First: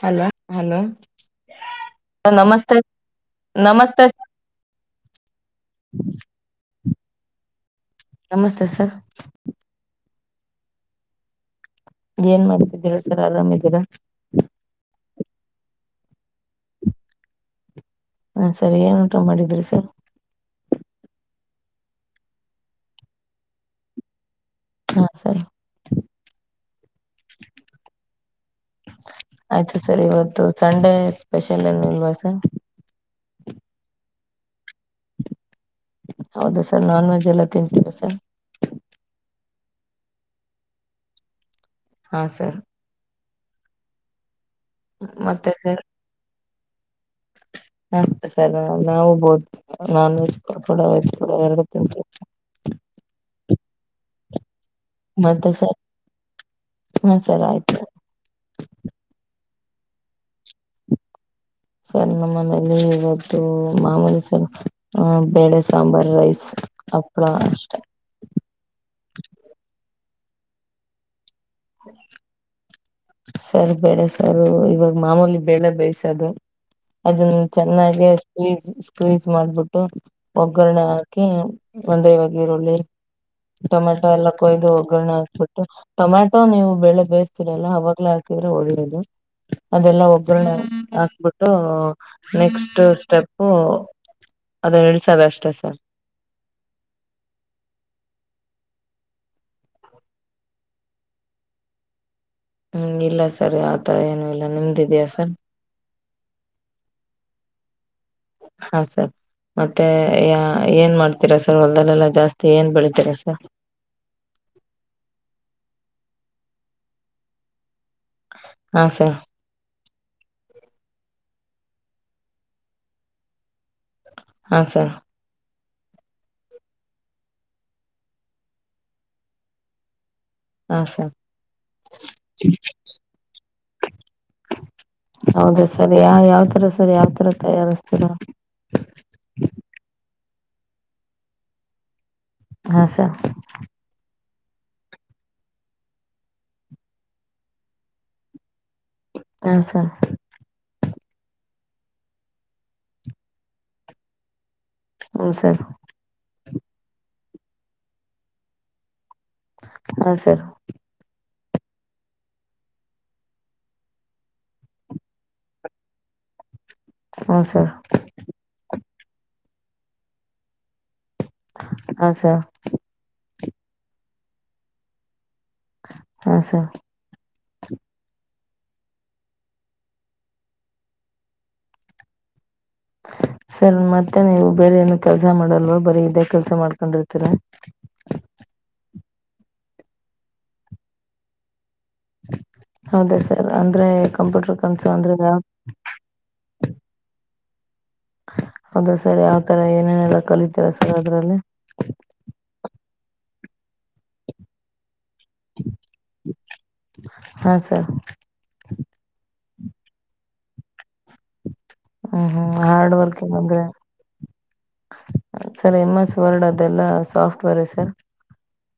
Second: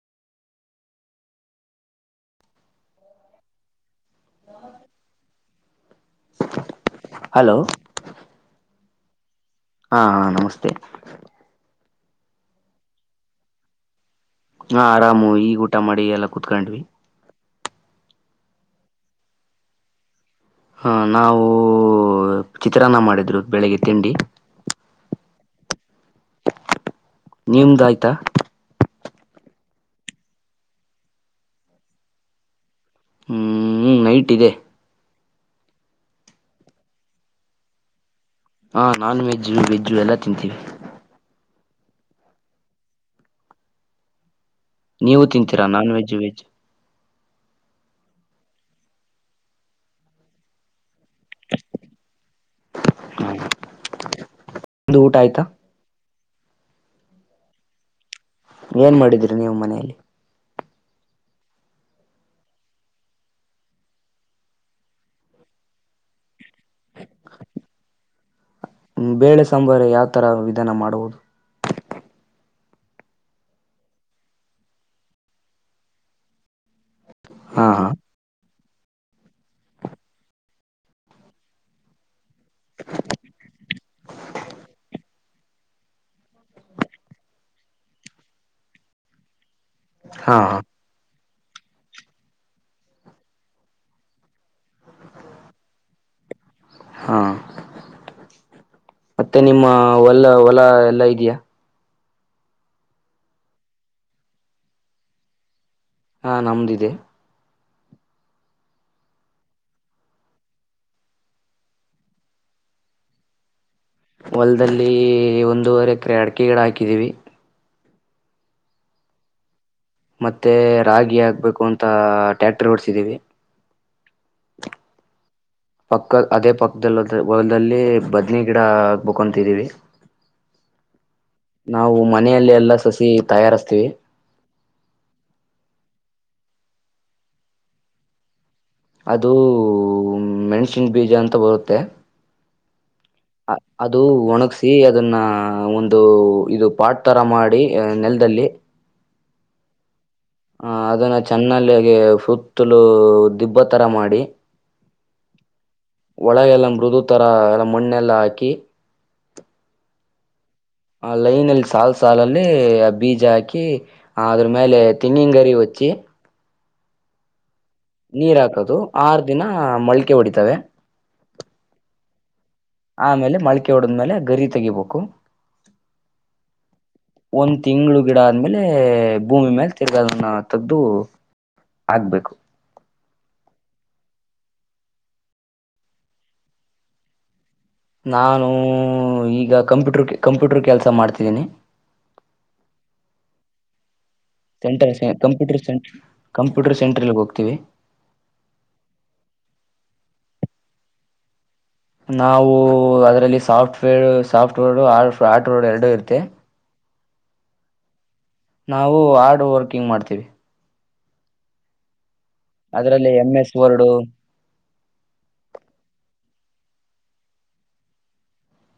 Hello hello ನಮಸ್ತೆ ನಮಸ್ತೆ. Hello ನಮಸ್ತೆ ಸರ್. ಹಾ ಹಾ ನಮಸ್ತೆ. ಏನ್ ಮಾಡ್ತಿದ್ದೀರ ಸರ್ ಆರಾಮಿದ್ದೀರಾ? ಹಾ ಆರಾಮು ಈಗ ಊಟ ಮಾಡಿ ಎಲ್ಲ ಕುೂತ್ಕೊಂಡ್ವಿ. ಹಾ ಸರಿ ಏನ್ ಊಟ ಮಾಡಿದ್ರಿ ಸರ್? ಹಾ ನಾವು ಚಿತ್ರಾನ್ನ ಮಾಡಿದ್ರು ಬೆಳಿಗ್ಗೆ ತಿಂಡಿ. ಹಾ ಸರ್. ನಿಮ್ದಾಯ್ತಾ? ಆಯ್ತು ಸರ್ ಇವತ್ತು ಸಂಡೇ ಸ್ಪೆಷಲ್ ಏನು ಇಲ್ವಾ ಸರ್? ಹ್ಮ್ ನೈಟ್ ಇದೆ. ಹೌದ ಸರ್ ನಾನ್ವೆಜ್ ಎಲ್ಲ ತಿಂತೀರಾ ಸರ್? ಹಾ ನಾನ್ ವೆಜ್ಜ್ ವೆಜ್ಜು ಎಲ್ಲಾ ತಿಂತೀವಿ. ಹಾ ಸರ್. ನೀವು ಮತ್ತೆ ತಿಂತೀರಾ ನಾನ್ ವೆಜು ವೆಜ್? ಹ ಸರ್ ನಾವು ಬೋತ್ ನಾನ್ ವಜ್ [unintelligible] ಎರಡೂ ತಿಂತಿವಿ. ನಿಂದು ಊಟ ಆಯ್ತಾ. ಹ್ಮ ಸರ ಆಯ್ತು. ಏನ್ ಮಾಡಿದ್ರಿ ನೀವು ಮನೆಯಲ್ಲಿ. ಸರ್ ನಮ್ಮ ಮನೆಯಲ್ಲಿ ಇವತ್ತು ಮಾಮೂಲಿ ಸರ್ ಬೇಳೆ ಸಾಂಬಾರ್ ರೈಸ್ ಹಪ್ಪಳ ಅಷ್ಟೆ. ಹ್ಮ್ ಬೇಳೆ ಸಾಂಬಾರ ಯಾಕೆ. ಉತ್ತರ ವಿಧಾನ ಮಾಡುವುದು [unintelligible] ಹ್ಮ ಸರ್ ಬೆಳೆ ಸರ್ ಇವಾಗ ಮಾಮೂಲಿ ಬೆಳೆ ಬೇಯ್ಸದು. ಅದನ್ನ ಹಾ ಚೆನ್ನಾಗಿ ಹಾ ಈಟ್ ಮಾಡಬೇಕು. ಸ್ಕ್ರೀಸ್ ಮಾಡ್ಬಿಟ್ಟು ಒಗ್ಗರಣೆ ಹಾಕಿ ಒಂದವ. ಈರಳ್ಳಿ ಟೊಮೆಟೊ ಎಲ್ಲ ಕೊಯ್ದು ಒಗ್ಗರಣ ಹಾಕಿ. ಟೊಮ್ಯಾಟೋ ನೀವು ಬೆಳೆ ಬೇಯ್ತೀರಲ್ಲ ಅವಾಗ. ಮ ಹಾಕಿದ್ರೆ ಒಳ್ಳೇದು [unintelligible] ಅದೆಲ್ಲಾ ಹಾ ಒಗ್ಗರಣೆ ಹಾಕಬೇಕು. ನೆಕ್ಸ್ಟ್ ಸ್ಟೆಪ್ [unintelligible] ಅದೇ ಎರಡು ಸಾವಿರ ಅಷ್ಟೇ ಸರ್. ಹಾ ಮತ್ತೆ ನಿಮ್ಮ ಹೊಲ ಹೊಲ ಎಲ್ಲಾ ಇದೆಯಾ. ಹ್ಮ್ ಇಲ್ಲ ಸರ್ ಆತರ ಏನು ಇಲ್ಲ ನಿಮ್ದು ಇದಿಯಾ ಸರ್. ಹಾ ನಮ್ದು ಇದೆ. ಹಾ ಸರ್ ಮತ್ತೆ ಯ ಏನ್ ಮಾಡ್ತೀರಾ ಸರ್ ಹೊದಲ್ಲೆಲ್ಲ ಜಾಸ್ತಿ ಏನ್ ಬೆಳತೀರಾ ಸರ್. ಹೊಲದಲ್ಲಿ ಒಂದೂವರೆ ಎಕರೆ ಅಡಿಕೆ ಗಿಡ ಹಾಕಿದೀವಿ. ಹಾ ಸರ್. ಮತ್ತೆ ರಾಗಿ. ಹಾಕ್ಬೇಕು ಬೇಕು ಅಂತ ಟ್ಯಾಕ್ಟರ್ ಓಡಸಿದೀವಿ. ಹಾ ಸರ್. ಪಕ್ಕದ ಅದೇ ಪಕ್ಕದಲ್ಲ ಹೊಲದಲ್ಲಿ ಬದ್ನಿ ಗಿಡ ಆ ಬಕೊಂತಿದ್ದೀವಿ. ಹಾ ಸರ್ ನಾವು ಮನೆಯಲ್ಲಿ ಎಲ್ಲ ಸಸಿ. ತಯಾರಿಸ್ತೀವಿ. ಹೌದ ಸರಿ ಯ ಯಾವತರ ಸರಿ ಯಾವತರ ತಯಾರಿಸ್ತೀರಾ. ಅದು ಮೆಣಸಿನ ಬೀಜ ಅಂತ ಬರುತ್ತೆ. ಹಾ ಸರ್ ಅ ಅದು ಒಣಗಸಿ ಅದನ್ನ ಒಂದು ಇದು ಪಾಟ್ ತರ ಮಾಡಿ ನೆಲದಲ್ಲಿ. ಹಾ ಸರ್. ಆಹ ಅದನ್ನ ಚೆನ್ನಲ್ಲಿ ಸುತ್ತಲೂ ದಿಬ್ಬ ತರ ಮಾಡಿ. ಹ್ಮ ಸರ್. ಒಳಗೆಲ್ಲ ಮೃದು ಥರ ಎಲ್ಲ ಮಣ್ಣೆಲ್ಲ ಹಾಕಿ. ಹಾ ಸರ್. ಆ ಲೈನಲ್ಲಿ ಸಾಲ್ ಸಾಲಲ್ಲಿ ಆ ಬೀಜ ಹಾಕಿ ಅದ್ರ್ ಮ್ಯಾಲೆ ತೆಂಗಿನಂಗರಿ ಹೊಚ್ಚಿ. ಹಾ ಸರ್. ನೀರಾಕದು. ಆರ್ದಿನ ಮೊಳಕೆ ಹೊಡಿತವೆ. ಹಾ ಸರ್. ಆಮೇಲೆ ಮಳಕೆ ಹೊಡದ್ಮೇಲೆ ಗರಿ ತಗಿಬೇಕು. ಹಾ ಸರ್ ಒಂದ್ ತಿಂಗಳು ಗಿಡ ಅದ್. ಆಮೇಲೆ ಭೂಮಿ ಮ್ಯಾಲೆ ತಿರ್ಗ ಅದನ್ನ ತಗ್ದು ಹಾಕ್ಬೇಕು. ಸರ್ ಮತ್ತೆ ನೀವು ಬೇರೆ ಏನು ಕೆಲ್ಸ ಮಾಡಲ್ವ ಬರೀ ಇದೇ ಕೆಲ್ಸ ಮಾಡ್ಕಂಡಿರ್ತೀರ. ನಾನು ಈಗ ಕಂಪ್ಯೂಟರ್ ಕೇ ಕಂಪ್ಯೂಟರ್ ಕೆಲ್ಸ ಮಾಡ್ತಿದ್ದೀನಿ. ಹೌದ ಸರ್ ಅಂದ್ರೆ. ಕಂಪ್ಯೂಟರ್ ಕಲ್ಸು ಸೆಂಟರ್ ಅಂದ್ರೆ ಯಾವ ಕಂಪ್ಯೂಟರ್ ಸೆಂಟರ ಕಂಪ್ಯೂಟರ್ ಸೆಂಟ್ರ್ ಇರ್ಬಕು ಕಂಪ್ಯೂಟರ್. ತ್ತವೆ. ಹೌದ ಸರ್ ಯಾವ್ತರ ಏನೇನೆಲ್ಲ ಕಲಿತೀರಾ ಸರ್ ಅದ್ರಲ್ಲಿ. ನಾವು ಅದರಲ್ಲಿ ಸಾಫ್ಟ್ವೇರ್ ಸಾಫ್ಟ್ವೇರ್ ಆ ಆರ್ಟ್ವರ್ ಎರಡು. ಇರುತ್ತೆ ಹಾ ಸರ್. ನಾವು ಹಾರ್ಡ್ ವರ್ಕಿಂಗ್ ಮಾಡ್ತೀವಿ. ಹ್ಮ್ ಹ್ಮ್ ಹಾರ್ಡ್ ಅದರಲ್ಲಿ ವರ್ಕ್ ಎಂ ಎಸ್ ಏನಂಷದ್ರೆ ವರ್ಡು ಸರಿ ಎಮ ಎಸ್ ವರ್ಡ್ ಅ. ಅದೆಲ್ಲಾ ಸಾಫ್ಟ್ ವೇರೇ ಸರ್.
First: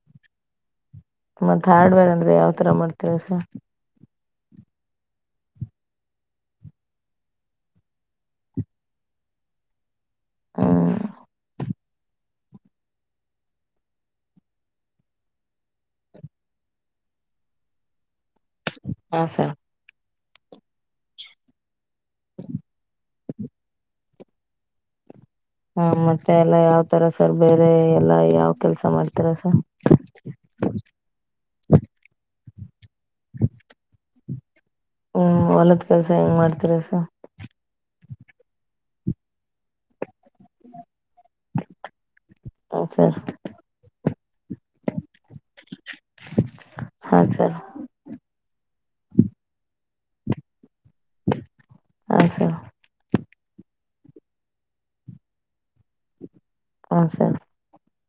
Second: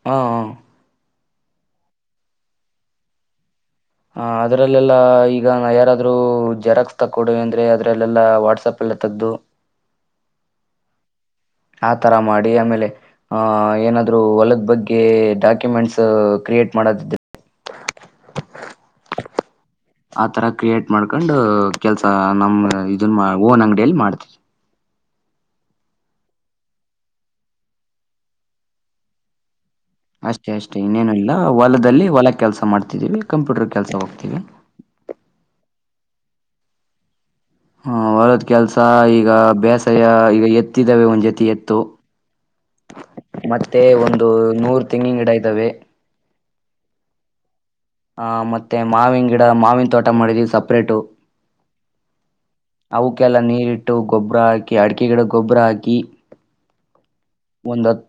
ಹು ಹೂ. ಮತ್ತ್ ಹಾರ್ಡವೆರ್ ಅಂದ್ರೆ ಯಾವ್ತರ ಮಾಡ್ತಿರ ಸರ್. ಆ ಅದರಲ್ಲೆಲ್ಲ ಈಗ ನಾ ಯಾರಾದ್ರೂ ಜೆರಾಕ್ಸ್ ತಕ್ಕೊಡಿ ಅಂದ್ರೆ ಅದರಲ್ಲೆಲ್ಲ ವಾಟ್ಸಪ್ ಎಲ್ಲ ತಗದು. ಹೂ. ಆತರ ಮಾಡಿ ಆಮೇಲೆ ಆಹ ಏನಾದ್ೂ ಹೊಲದ ಬಗ್ಗೆ ಡಾಕ್ಯುಮೆಂಟ್ಸ್ ಕ್ರಿಯೇಟ್ ಮಾಡದಿದ್. ರೆ ಹಾ ಸರ. ಆತರ ಕ್ರಿಯೇಟ್ ಮಾಡ್ಕಂಡು. ಕೆಲ್ಸಾ ನಮ್ ಇದನ್ ಮಾಡ. ಓನ್ ಅಂಗಡಿಯಲ್ಲ್ ಮಾಡ್ತಿ. ಹ್ಮ ಮತ್ತೆ ಎಲ್ಲ ಯಾವ ತರ ಸರ್ ಬೇರೆ ಎಲ್ಲಾ ಯಾವ ಕೆಲ್ಸ ಮಾಡ್ತಿರ ಸರ್. ಅಷ್ಟೇ ಅಷ್ಟೇ ಇನ್ನೇನು ಇಲ್ಲ ಹೊಲದಲ್ಲಿ ಹೊಲ ಕೆಲ್ಸ ಮಾಡ್ತಿದೀವಿ ಕಂಪ್ಯೂಟರ್ ಕೆಲ್ಸ ಹೋಗ್ತೀವಿ. ಹ್ಮ್ ಹೊಲದ ಕೆಲ್ಸ ಹೆಂಗ್ ಮಾಡ್ತಿರ ಸ. ಾ ಹು ಹೊಲದ್ ಕೆಲ್ಸ ಈಗ ಬೇಸಾಯ. ಎತ್ತಿದ್ದಾವೆ ಒಂದ್ ಜೊತಿ ಎತ್ತು ಹ ಸರ್ ಮತ್ತೆ ಒಂದು ನೂರು ತೆಂಗಿನ ಗಿಡ ಇದ್ದಾವೆ. ಹಾ ಸರ್. ಹ ಮತ್ತೆ ಮಾವಿನ ಗಿಡ ಮಾವಿನ. ್ ತೋಟ ಮಾಡಿದೀವಿ ಸಪ್ರೇಟು. ಹಾ ಸರ್ ಅವುಕ್ಕೆಲ್ಲ ನೀರಿಟ್ಟು ಗೊಬ್ರ ಹಾಕಿ ಅಡಿಕೆ ಗಿಡ್ಕ್ ಗೊಬ್ರ ಹಾಕಿ ಹ್ಮ್ ಸರ್.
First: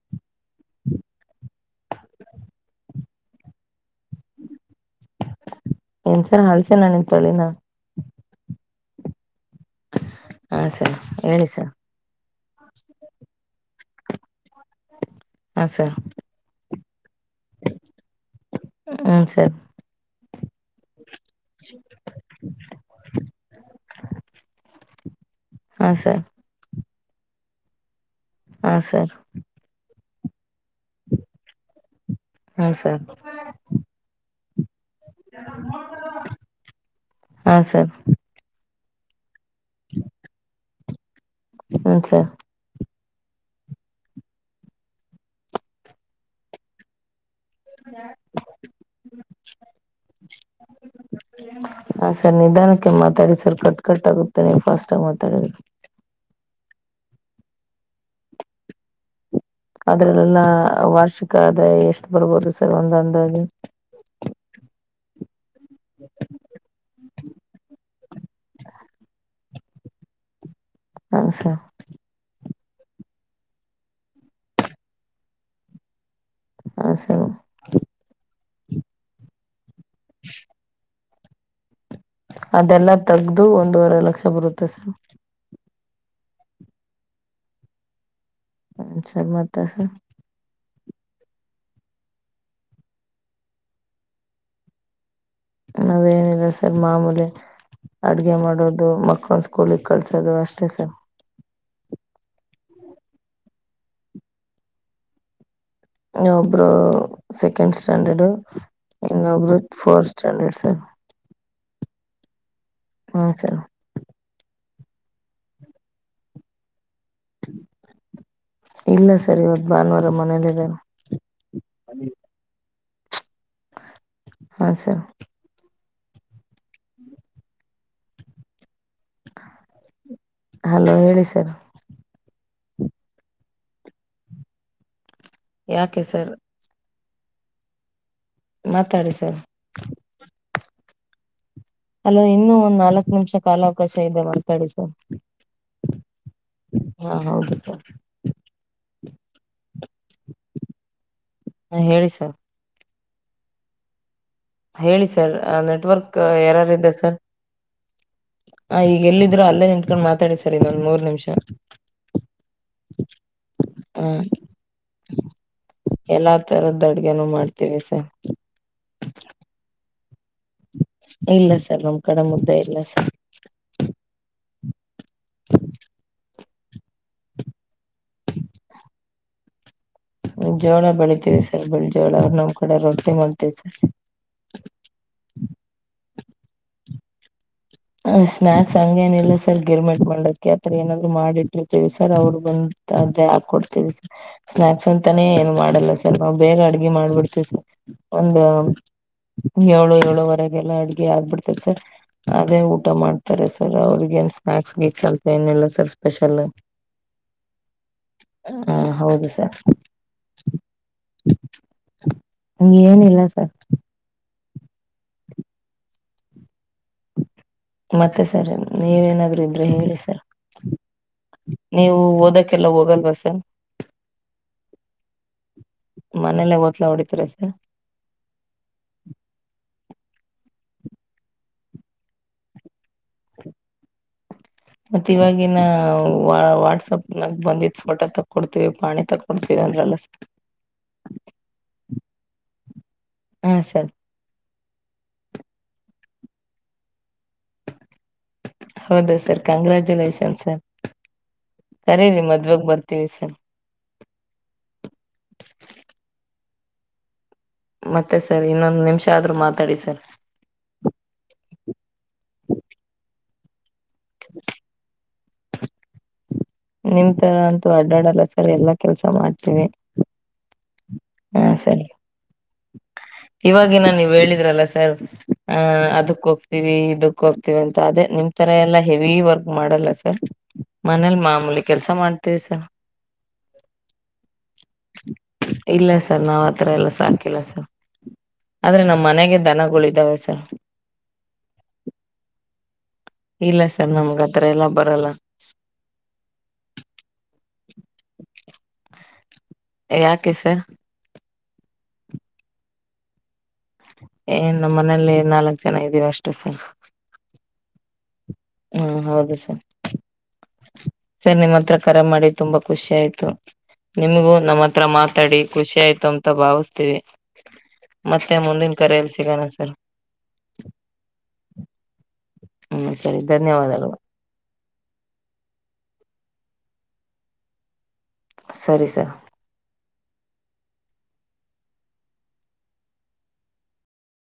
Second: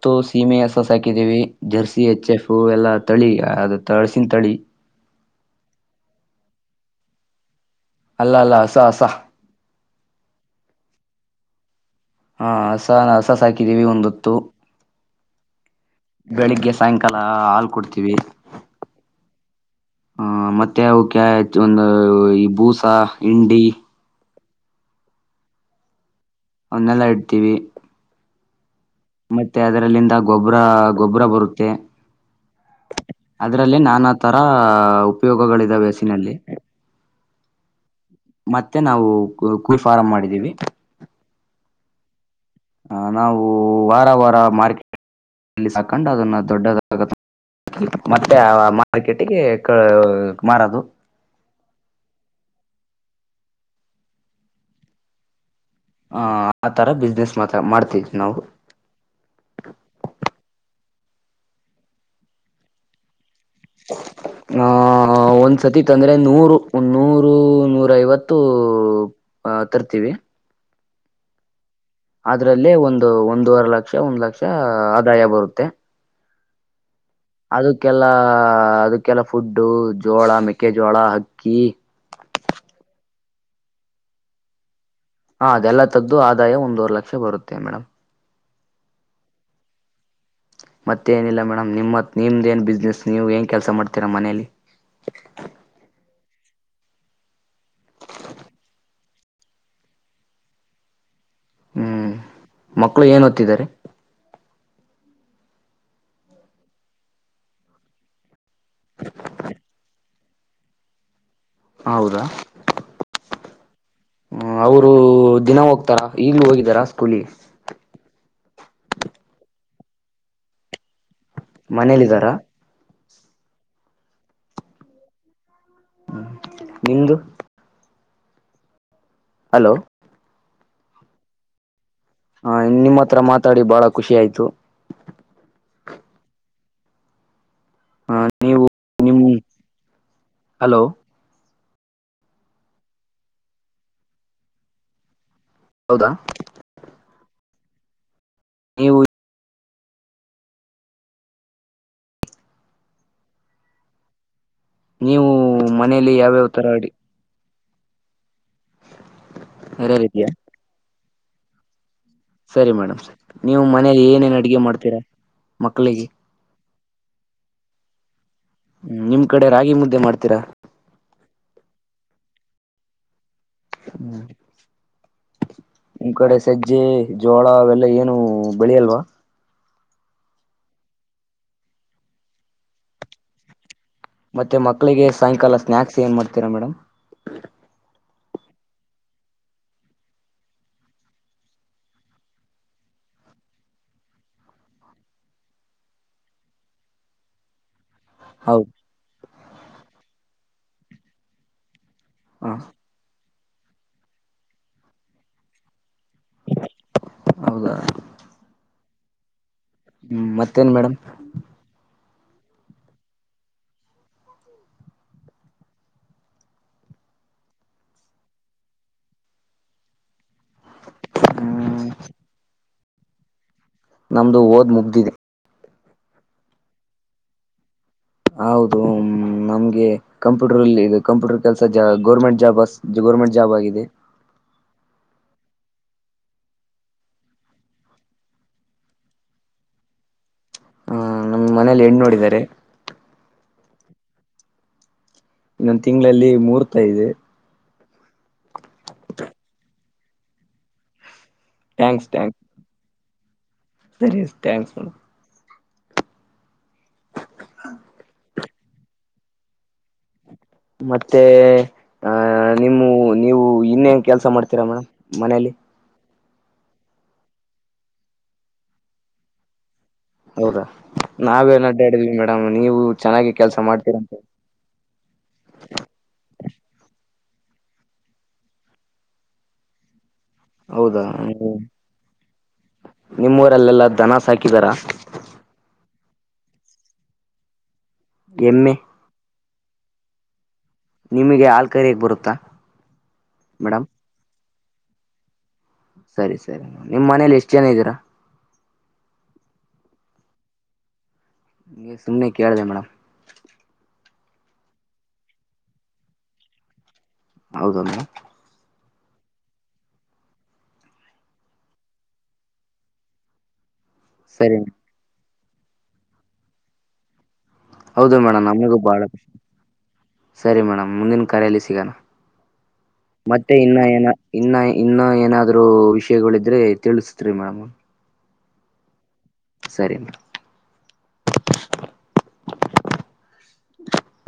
ತ್ತು ಸೀಮೆ ಹಸ ಸಾಕಿದೀವಿ ಜರ್ಸಿ ಎಚ್ ಎಫ್ ಎಲ್ಲಾ ತಳಿ ಅದು ತಳ್ಸಿನ್ತಳಿ ಏನ್ಸರ್ ಹಳ್ಸನನ್ನಿನ್ ತಳಿನ. ಅಲ್ಲಲ್ಲ ಹಸ ಹಸ ಹಾ ಸರ್ ಹೇಳಿಿಸರ್. ಹಾ ಹಸ ನಾ ಹಸಸಾಕಿದಿವಿ ಒಂದೊತ್ತು. ಹಾ ಸರ್ ಬೆಳಿಗ್ಗೆ ಸಾಯಂಕ್ ಲ್ಲ ಹಾಲ್ ಕೊಡ್ತೀವಿ. ಹ್ಮ್ ಸರ್ ಹ್ಮ್ ಮತ್ತೆ ಅವ್ ಒಂದ್ ಈ ಬೂಸ ಇಂಡಿ ಹಾ ಸರ್ ಮನ್ನೆಲ್ಲಡ್ತೀವಿ. ಹಾ ಸರ್ ಮತ್ತೆ ಅದರ್ಲ್ಲಿಂದ ಬ್ರ ಗೊಬ್ರ ಬರುತ್ತೆ ಹ್ಮ್ ಸರ್ ಅದರಲ್ಲಿ ನಾನಾತ್ ಹ್ಮಾ ಉಪಯೋಗಗಳಿದಾವೆ ಹಸಿನಲ್ಲಿ. ಹಾ ಸರ್ ಮತ್ತೆ ನಾವ್ ಕುರ್ ಕುರ್ ಫಾರಂಮಾಡಿದಿವಿ. ಹ ಸ ಹ ನಾವು ವಾರ ವಾರ ಮಾರ್ಕೆಟ್ ಸಾಕೊಂಡು ಅದನ್ನ ದೊಡ್ಡದಾಗ್ಂ ಮತ್ತೆ ಆ ಮಾರ್ಕೆಟಿಗೆ ಕೇಳ್ ಮಾರದು [inaudible] ತ್ತಾಡಿ ಸರ್ ಕಟ್ ಕಟ್ ಆಗುತ್ತೆ ನಿನ್ಫಾಸ್ಟಾಗ್ ಮಾತಾಡ್ದ್ರ್ ಆಥರ ಬಿಸ್ನೆಸ್ ಮಾತ್ರ ಮಾಡ್ತಿವ್ ನಾವು. ಅದ್ರಲ್ಲೆಲ್ಲ ವಾರ್ಷಿಕ ಆದಾಯ ಎಷ್ಟು ಬರ್ಬೋದು ಸರ್ ಒಂದಂದಾಗಿ. ಆಹ ಒಂದ್ಸತಿ ತಂದ್ರೆ ನೂರು ಒಂನೂರು ನೂರೈವತ್ತು ಅ ತರ್ತೀವಿ. ಹ ಸ ಅದ್ರಲ್ಲಿ ಒಂದು ಒಂದೂವರೆ ಲಕ್ಷ ಒಂದ್ ಲಕ್ಷ ಆದಾಯ ಬರುತ್ತೆ. ಹಾ ಸರ್ ಅದಕ್ಕೆಲ್ಲಾ ಅದಕ್ಕೆಲ್ಲ ಫುಡ್ಡು ಜೋಳ ಮೆಕ್ಕೆಜೋಳ ಹಕ್ಕ್ [unintelligible] ಅದೆಲ್ಲಾ ತಗ್ದು ಒಂದೂವರೆ ಲಕ್ಷ ಬರುತ್ತೆ ಸರ್. ಹ ಅದೆಲ್ಲ ತೆಗ್ದು ಆದಾಯ ಒಂದುವರೆ ಲಕ್ಷ ಬರುತ್ತೆ ಮೇಡಮ್. ಹ ಸರ್ ಮತ್ತ ಸರ್. ಮತ್ತೆನಿಲ್ಲ ಮೇಡಮ್ ನಿಮ್ತ್ ನಿಮ್ಮ್ದೇನ್ ಬಿಸ್ನೆಸ್ ನೀವ್ ಏನ್ ಕೆಲಸ ಮಾಡ್ತೀರಾ ಮನೆಲಿ. ನಾವೇನಿಲ್ಲ ಸರ್ ಮಾಮೂಲಿ ಅಡ್ಗೆ ಮಾಡೋದು ಮಕ್ಕ್ಳನ್ ಸ್ಕೂಲ್ಗ್ ಕಳ್ಸೋದು ಅಷ್ಟೇ ಸರ್. ಹ್ಮ್ ಮಕ್ಳು ಏನ್ ಒತ್ತಿದ್ದಾರೆ. ಇನ್ನೊಬ್ರು ಸೆಕೆಂಡ್ ಸ್ಟ್ಯಾಂಡರ್ಡ್ ಇನ್ನೊಬ್ರು ಫೋರ್ತ್ ಸ್ಟ್ಯಾಂಡರ್ಡ್ ಸರ್. ಹೌದಾ? ಹಾ ಸರ್. ಹ್ಮ ಅವರು ದಿನ ಹೋಗ್ತಾರ ಈಗ್ಲು ಹೋಗಿದಾರಾ ಸ್ಕೂಲಿಗೆ. ಇಲ್ಲ ಸರ್ ಇವತ್ತು ಭಾನುವಾರ ಮನೇಲಿದಾರೆ. ಮನೇಲಿದ್ದಾರಾ? ಹಾ ಸರ್. ಹ್ಮ ನಿಮ್ದು? ಹಲೋ ಹಲೋ ಹೇಳಿ ಸರ್. ಹಾ ನಿಮ್ಮತ್ರ ಮಾತಾಡಿ ಬಹಳ ಖುಷಿ ಆಯ್ತು. ಯಾಕೆ ಸರ್? ಹಾ ಮಾತಾಡಿ ಸರ್. ಹಲೋ ಹಲೋ ಇನ್ನು ಒಂದ್ ನಾಲಕ್ ನಿಮಿಷ ಕಾಲಾವ್ಕಾಶ ಇದೆ ಮಾತಾಡಿ ಸರ್. ಹೌದಾ ಹಾ ಹೌದು ಸರ್. ನೀವು ಹ ಹೇಳಿ ಸರ್. ಹೇಳಿ ನೀವು ಸರ್ ಮನೇಲಿ ನೆಟ್ವರ್ಕ್ ಯಾವ್ಯಾವ ತರ ಎರರಿಂದ ಅಡಿ ಸರ್ ಹ ಈಗ ಎಲ್ಲಿದಿರೋ ಅಲ್ಲೇ ನಿಂತ್ಕೊಂಡು ಇದೆಯಾ ಮಾತಾಡಿ ಸರ್ ಇನ್ನೊಂದ್ಮೂರ್ ನಿಮ್ಷ. ಸ [inaudible] ಸರಿ ಮೇಡಮ್ ನೀವು ಮನೇಲಿ ಏನೇನ್ ಅಡುಗೆ ಮಾಡ್ತೀರಾ ಮಕ್ಕಳಿಗೆ ಎಲ್ಲಾ ತರದ ಅಡ್ಗೆನು ಮಾಡ್ತೀವಿ ಸರ್ ನಿಮ್ ಕಡೆ ರಾಗಿ ಮುದ್ ದ್ದೆ ಮಾಡ್ತಿರಾ? ಇಲ್ಲ ಸರ್ ನಮ್ಕಡೆ ಮುದ್ದೆ ಇಲ್ಲ ಸರ್. ನಿಮ್ಕಡೆ ಸಜ್ಜೆ ಜೋಳ ಅವೆಲ್ಲ ಏನು ಬೆಳಿಯಲ್ವಾ? ಜೋಳ ಬೆಳಿತೀವಿ ಸರ್ ಬಿಳಿ ಜೋಳ ನಮ್ಮ್ಕಡೆ ರೊಟ್ಟಿ ಮಾಡ್ತೀವಿ ಸರ್. ಮತ್ತೆ ಮಕ್ಕಳಿಗೆ ಸಾಯಂಕಾಲ ಸ್ನಾಕ್ಸ್ ಏನ್ ಮಾಡ್ ತೀರಾ ಮೇಡಮ್? ಹ ಸ್ನಾಕ್ಸ್ ಹಂಗೇನಿಲ್ಲ ಸರ್ ಗಿರ್ಮಿಟ್ ಮಂಡಕ್ಕಿ ಆತರ ಏನಾದ್ರು ಮಾಡಿಟ್ಟಿರ್ತೇವಿ ಸರ್ ಅವ್ರ್ ಬಂತ ಅದೇ ಹಾಕೊಡ್ತೇವಿ ಸ ಸ್ನಾಕ್ಸ್ ಅಂತಾನೇ ಏನ್ ಮಾಡಲ್ಲ ಸರ್ ನಾವ್ ಬೇಗ ಅಡ್ಗಿ ಮಾಡ್ಬಿಡ್ತೀವಿ ಸರ್. ಒಂದು ಹೌದು ಏಳು ಏಳುವರೆ ಎಲ್ಲಾ ಅಡ್ಗೆ ಆಗ್ಬಿಡ್ತೖತ್ ಸರ್. ಹ ಬೇಗ್ ಊಟ ಮಾಡ್ ತರೆ ಸರ್ ಅವ್ರ್ಗ್ ಏನ್ ಸ್ನಾಕ್ಸ್ ಗೀಕ್ಸ್ ಅಂತೇನಿಲ್ಲ ಸರ್. ಸ್ಪೆಷಲು ಹೌದಾ ಹ. ಹೌದು ಸರ್. ಹ್ಮ್ ಮತ್ತೇನ್ ಮೇಡಮ್. ಹಂಗೆನಿಲ್ಲ ಸರ್. [inaudible] ಮತ್ತೆ ಸರ್ ನೀವೇನಾದ್ರ ಇದ್ರೆ ಹೇಳಿ ಸರ್. ಹ್ಮ್ ನೀವು ಓದಕ್ಕೆಲ್ಲ ಹೋಗ್ ಲ್ವ್ [unintelligible] ನಮ್ದು ಓದ್ ಮುಗ್ದಿದೆ. ಮನೆಲ್ಲೆ ಓತ್ಲಾ ಹೊಡಿತಿರ ಸರ್. ಹೌದು ನಮ್ಗೆ ಕಂಪ್ಯೂಟರ್ಲ್ಲಿ ಇದು ಕಂಪ್ಯೂಟರ್ ಕೆಲ್ಸ ಜ ಗೌರ್ಮೆಂಟ್ ಜಾಬ್ ಅ ಗೋರ್ಮೆಂಟ್ ಜಾಬಾಗಿದೆ. ಮತ್ತಿವಾಗಿನ ವ ವಾಟ್ಸಪ್ನಾಗ ಬಂದಿದ್ದ್ ಫೋಟೋ ತಕ್ಕೊಡ್ತೀವಿ ಪಾಣಿ ತಕ್ಕೊಡ್ತೀವಿ ಅಂದ್ರಲ್ಲ ಸ್. ಆ ನಮ್ ಮನೇಲಿ ಹೆಣ್ಣು ನೋಡಿದ್ದಾರೆ ಹಾಂ ಸರ್ ಇನ್ನೊಂದ್ ತಿಂಗ್ಳಲ್ಲಿ ಮೂರ್ತ ಇದೆ. ಹೌದ ಸರ್ ಕಂಗ್ರಾಚುಲೇಷನ್ ಸರ್ ಕರಿ ಥ್ಯಾಂಕ್ಸ್ ರೀ ಥ್ಯಾಂಕ್ಸ್ ಮದ್ವೆಾಗ ಬರ್ತ್ [unintelligible] ಸರಿ ಟ್ಯಾಂಕ್ಸ್ ಮೇಡ್ಂ ಮತ್ತೆ ಸರ್ ಸರ್ ಇನ್ನೊಂದು ನಿಮ್ಷ ಆದ್ರ ಮಾತಾಡಿ ಸರ್. ಮತ್ತೆ ಆಹ ನಿಮ್ಮ ನೀವು ಇನ್ನೆ ಪ್ ಕೆಲ್ಸ ಮಾಡ್ತ್ರಿ ಮೇಡಮ್. ಮನೇಲಿ. ನಿಮ್ ತರ ಅಂತೂ ಅಡ್ಡಾಡಲ್ಲ ಸರಿ ಎಲ್ಲಾ ಕೆಲ್ಸ ಮಾಡ್ತೀವಿ. ಹೌದಾ ಹಾ ನಾವೇನ್ ಸರಿ ಅಡ್ಡಾಡಿದ್ವಿ ಮೇಡಮ್ ನೀವು ಚೆನ್ನಾಗಿ ಕೆಲ್ಸ ಇವಾಗಿನ ನೀವ್ ಮಾಡ್ತೀರಂತ ಹೇಳಿದ್ರಲ್ಲ ಸರ್ ಅ ಅದಕ್ ಹೋಗ್ತೀವಿ ಇದಕ್ ಕ್ಕೊಗ್ತ್ವಿ ಅಂತ ಅದೆ ನಿಮ್ ತರ ಎಲ್ಲಾ ಹೆವಿ ವರ್ಕ್ ಮಾಡಲ್ಲ ಸರ್ ಹೌದಾ ಮನೇಲಿ ಮಾಮೂಲಿ ಕೆಲ್ಸ ಮಾಡ್ ತ್ತಸರ್. ನಿಮ್ಮೂರಲ್ಲೆಲ್ಲಾ ದನ ಸಾಕಿದಾರ. ಇಲ್ಲ ಸರ್ ನಾವ್ ಅತರ ಎಲ್ಲ ಸಾಕಿಲ್ಲ ಸರ್. ಎಮ್ಮೆ ಆದ್ರೆ ನಮ್ಮನೆಗೆ ದನ ಕೊಳಿದಾವೆ ಸರ್ ನಿಮಗೆ ಆಲ್ ಕರೆಕೆ ಬರುತ್ತಾ ಇಲ್ಲ ಮೇಡಮ್ ಸರ್ ನಮ್ಗ್ ತ್ರ್ ಎಲ್ಲ ಬರಲ್ಲ ಸರಿ ಸರಿ ನಿಮ್ಮನೇಲಿ ಎಷ್ಟ್ ಜನ ಇದರಾ ಯಾಕೆಸ್ ಗೆ ಸುಮ್ಮ್ನೆ ಕೇಳ್ದೆ ಮೇಡಂ. ಏ ನಮ್ಮನೇಲ್ಲಿ ನಾಲ್ಕ್ ಜನ ಇದೀವ ಅಷ್ಟ್ ಸರ್. ಹೌದ್ನ್ ಹ್ಮ ಹೌದು ಸರ್ ಸರ್ ನಿಮ್ಹತ್ರ ಕರೆ ಮಾಡಿ ತುಂಬಾ ಖುಷಿ ಆಯ್ತು. ನಿಮ್ಗು ಸರಿ ನಮ್ಮತ್ರ ಮಾತಾಡಿ ಖುಷ್ಷಾಯ್ತು ಅಂತ ಭಾವಿಸ್ತೀವಿ. ಹೌದು ಮತ್ತೆ ಮೇಡಮ್ ಮುಂದಿನ ನಮಗೂ ಬಾಳ ಕರೆಯಲ್ಲಿ ಸಿಗೋಣ ಸರ್ [inaudible] ಸರಿ ಮೇಡಮ್ ಮುಂದಿನ್ ಕರೆಯಲ್ಲಿ ಸಿಗಾಣ. ಹ್ಮ್ ಸರಿ ಮತ್ತೆ ಇನ್ನ ಧನ್ಯವಾದಗಳು ಏನ ಇನ್ನ ಇನ್ನ ಏನಾದ್ರೂ ವಿಷ್ ಳಿದ್ರೆ ತಿಳ್ಸ್ ತ್ರಿ ಮೇಡಮ್. ಸರಿ ಸರ್ ಸರಿ ಮೇಡಂ [unintelligible] [inaudible]